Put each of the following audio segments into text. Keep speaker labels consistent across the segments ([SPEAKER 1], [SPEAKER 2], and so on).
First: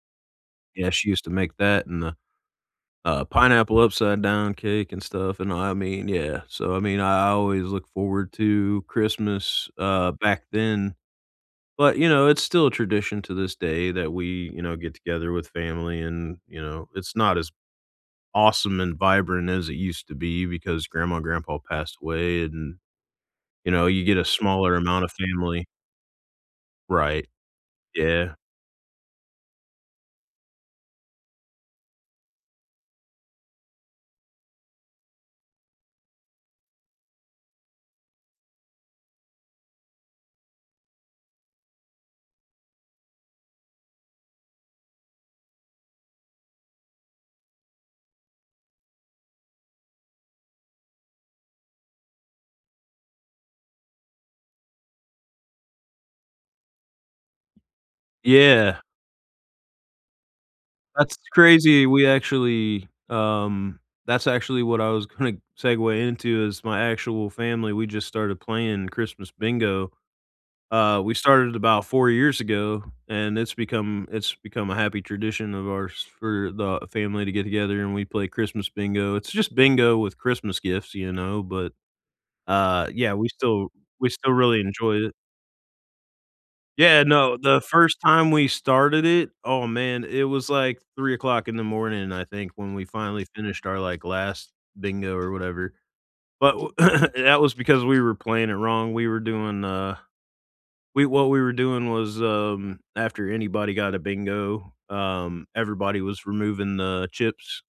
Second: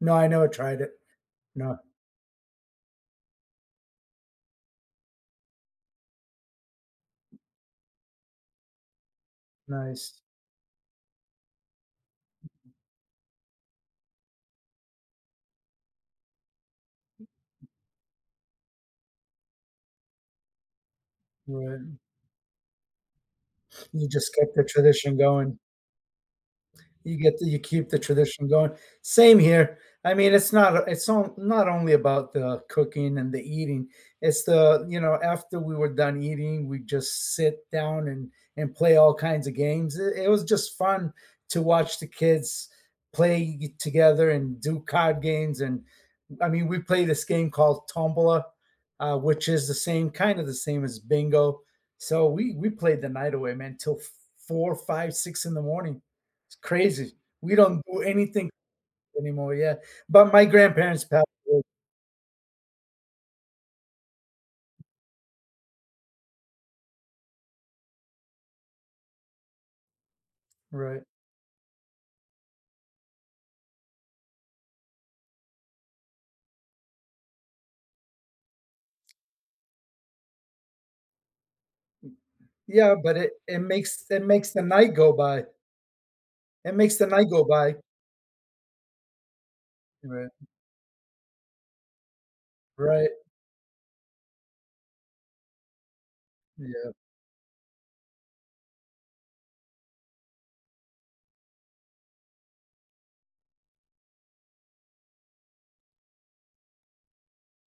[SPEAKER 1] No, I never tried it.
[SPEAKER 2] Yeah, she used to make
[SPEAKER 1] No.
[SPEAKER 2] that, and the, uh, pineapple upside-down cake, and stuff, and I I mean, yeah. So, I mean, I I always look forward to Christmas, uh,
[SPEAKER 1] Nice.
[SPEAKER 2] back then. But, you know, it's still a tradition to this day that we, you know, get together with family and, you know, it's not as awesome and vibrant as it used to be, because grandma and grandpa
[SPEAKER 1] Right.
[SPEAKER 2] passed away and, you know, you
[SPEAKER 1] You
[SPEAKER 2] get a
[SPEAKER 1] just kept the
[SPEAKER 2] smaller amount of
[SPEAKER 1] tradition going.
[SPEAKER 2] family.
[SPEAKER 1] You
[SPEAKER 2] Right.
[SPEAKER 1] get to you keep the
[SPEAKER 2] Yeah.
[SPEAKER 1] tradition going. Same here. I mean, it's not o it's on not on not only about the cooking and the eating, it's the you know, after we were done eating, we just sit down and and play all kinds of games, i it was just fun to watch the kids play it together, and do card games, and I mean, we play this game called Tombola, uh, which is the same kind of the same as bingo. So, we we played the night away, man, 'till f four, 5:00, 6:00 in the morning. It's crazy. We don't do anything
[SPEAKER 2] Yeah.
[SPEAKER 1] anymore, yeah. But my grandparents
[SPEAKER 2] That's
[SPEAKER 1] passed away.
[SPEAKER 2] crazy. We actually, um that's actually what I was gonna segue into is my actual family, we just started playing Christmas bingo. Uh,
[SPEAKER 1] Right.
[SPEAKER 2] we started about 4 years ago, and it's become it's become a happy tradition of ours for the family to get together, and we play Christmas bingo. It's just bingo with Christmas gifts, you know, but, uh,
[SPEAKER 1] Yeah,
[SPEAKER 2] yeah,
[SPEAKER 1] but
[SPEAKER 2] we
[SPEAKER 1] it it
[SPEAKER 2] still
[SPEAKER 1] makes
[SPEAKER 2] we
[SPEAKER 1] it
[SPEAKER 2] still
[SPEAKER 1] makes
[SPEAKER 2] really
[SPEAKER 1] the night
[SPEAKER 2] enjoy
[SPEAKER 1] go
[SPEAKER 2] it.
[SPEAKER 1] by. It makes
[SPEAKER 2] Yeah,
[SPEAKER 1] the night
[SPEAKER 2] no,
[SPEAKER 1] go
[SPEAKER 2] the
[SPEAKER 1] by.
[SPEAKER 2] first time we started it, oh man, it
[SPEAKER 1] Right.
[SPEAKER 2] was like 3:00 in the morning, I think, when we
[SPEAKER 1] Right.
[SPEAKER 2] finally finished our, like, last bingo or whatever. But wh
[SPEAKER 1] Yep.
[SPEAKER 2] that was because we were playing it wrong, we were doing, uh we what we were doing was, um, after anybody got a bingo, um, everybody was removing the chips,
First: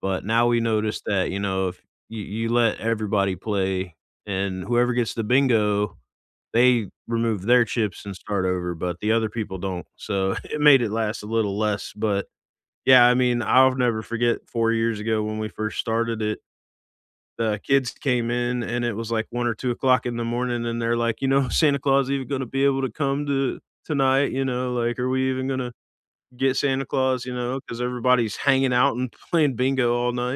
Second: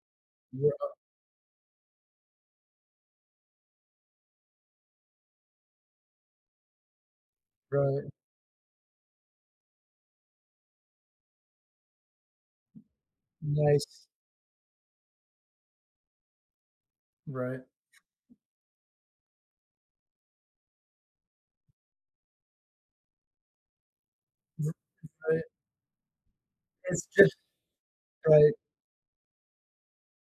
[SPEAKER 2] but now we
[SPEAKER 1] Yep.
[SPEAKER 2] noticed that, you know, if you you let everybody play and whoever gets the bingo, they remove their chips
[SPEAKER 1] Right.
[SPEAKER 2] and start over, but the other people don't. So, it made it last a little less, but, yeah, I mean, I'll never
[SPEAKER 1] Nice.
[SPEAKER 2] forget 4 years ago when we first started it. The
[SPEAKER 1] Right.
[SPEAKER 2] kids came in, and it was like 1:00 or 2:00 in the morning, and they're, like, you know, "Santa Claus even gonna be able to come to tonight." you know,
[SPEAKER 1] You're
[SPEAKER 2] like, "Are we
[SPEAKER 1] right.
[SPEAKER 2] even gonna get Santa
[SPEAKER 1] It's
[SPEAKER 2] Claus?" You
[SPEAKER 1] just
[SPEAKER 2] know, 'cause everybody's
[SPEAKER 1] right.
[SPEAKER 2] hanging out, and playing bingo all night.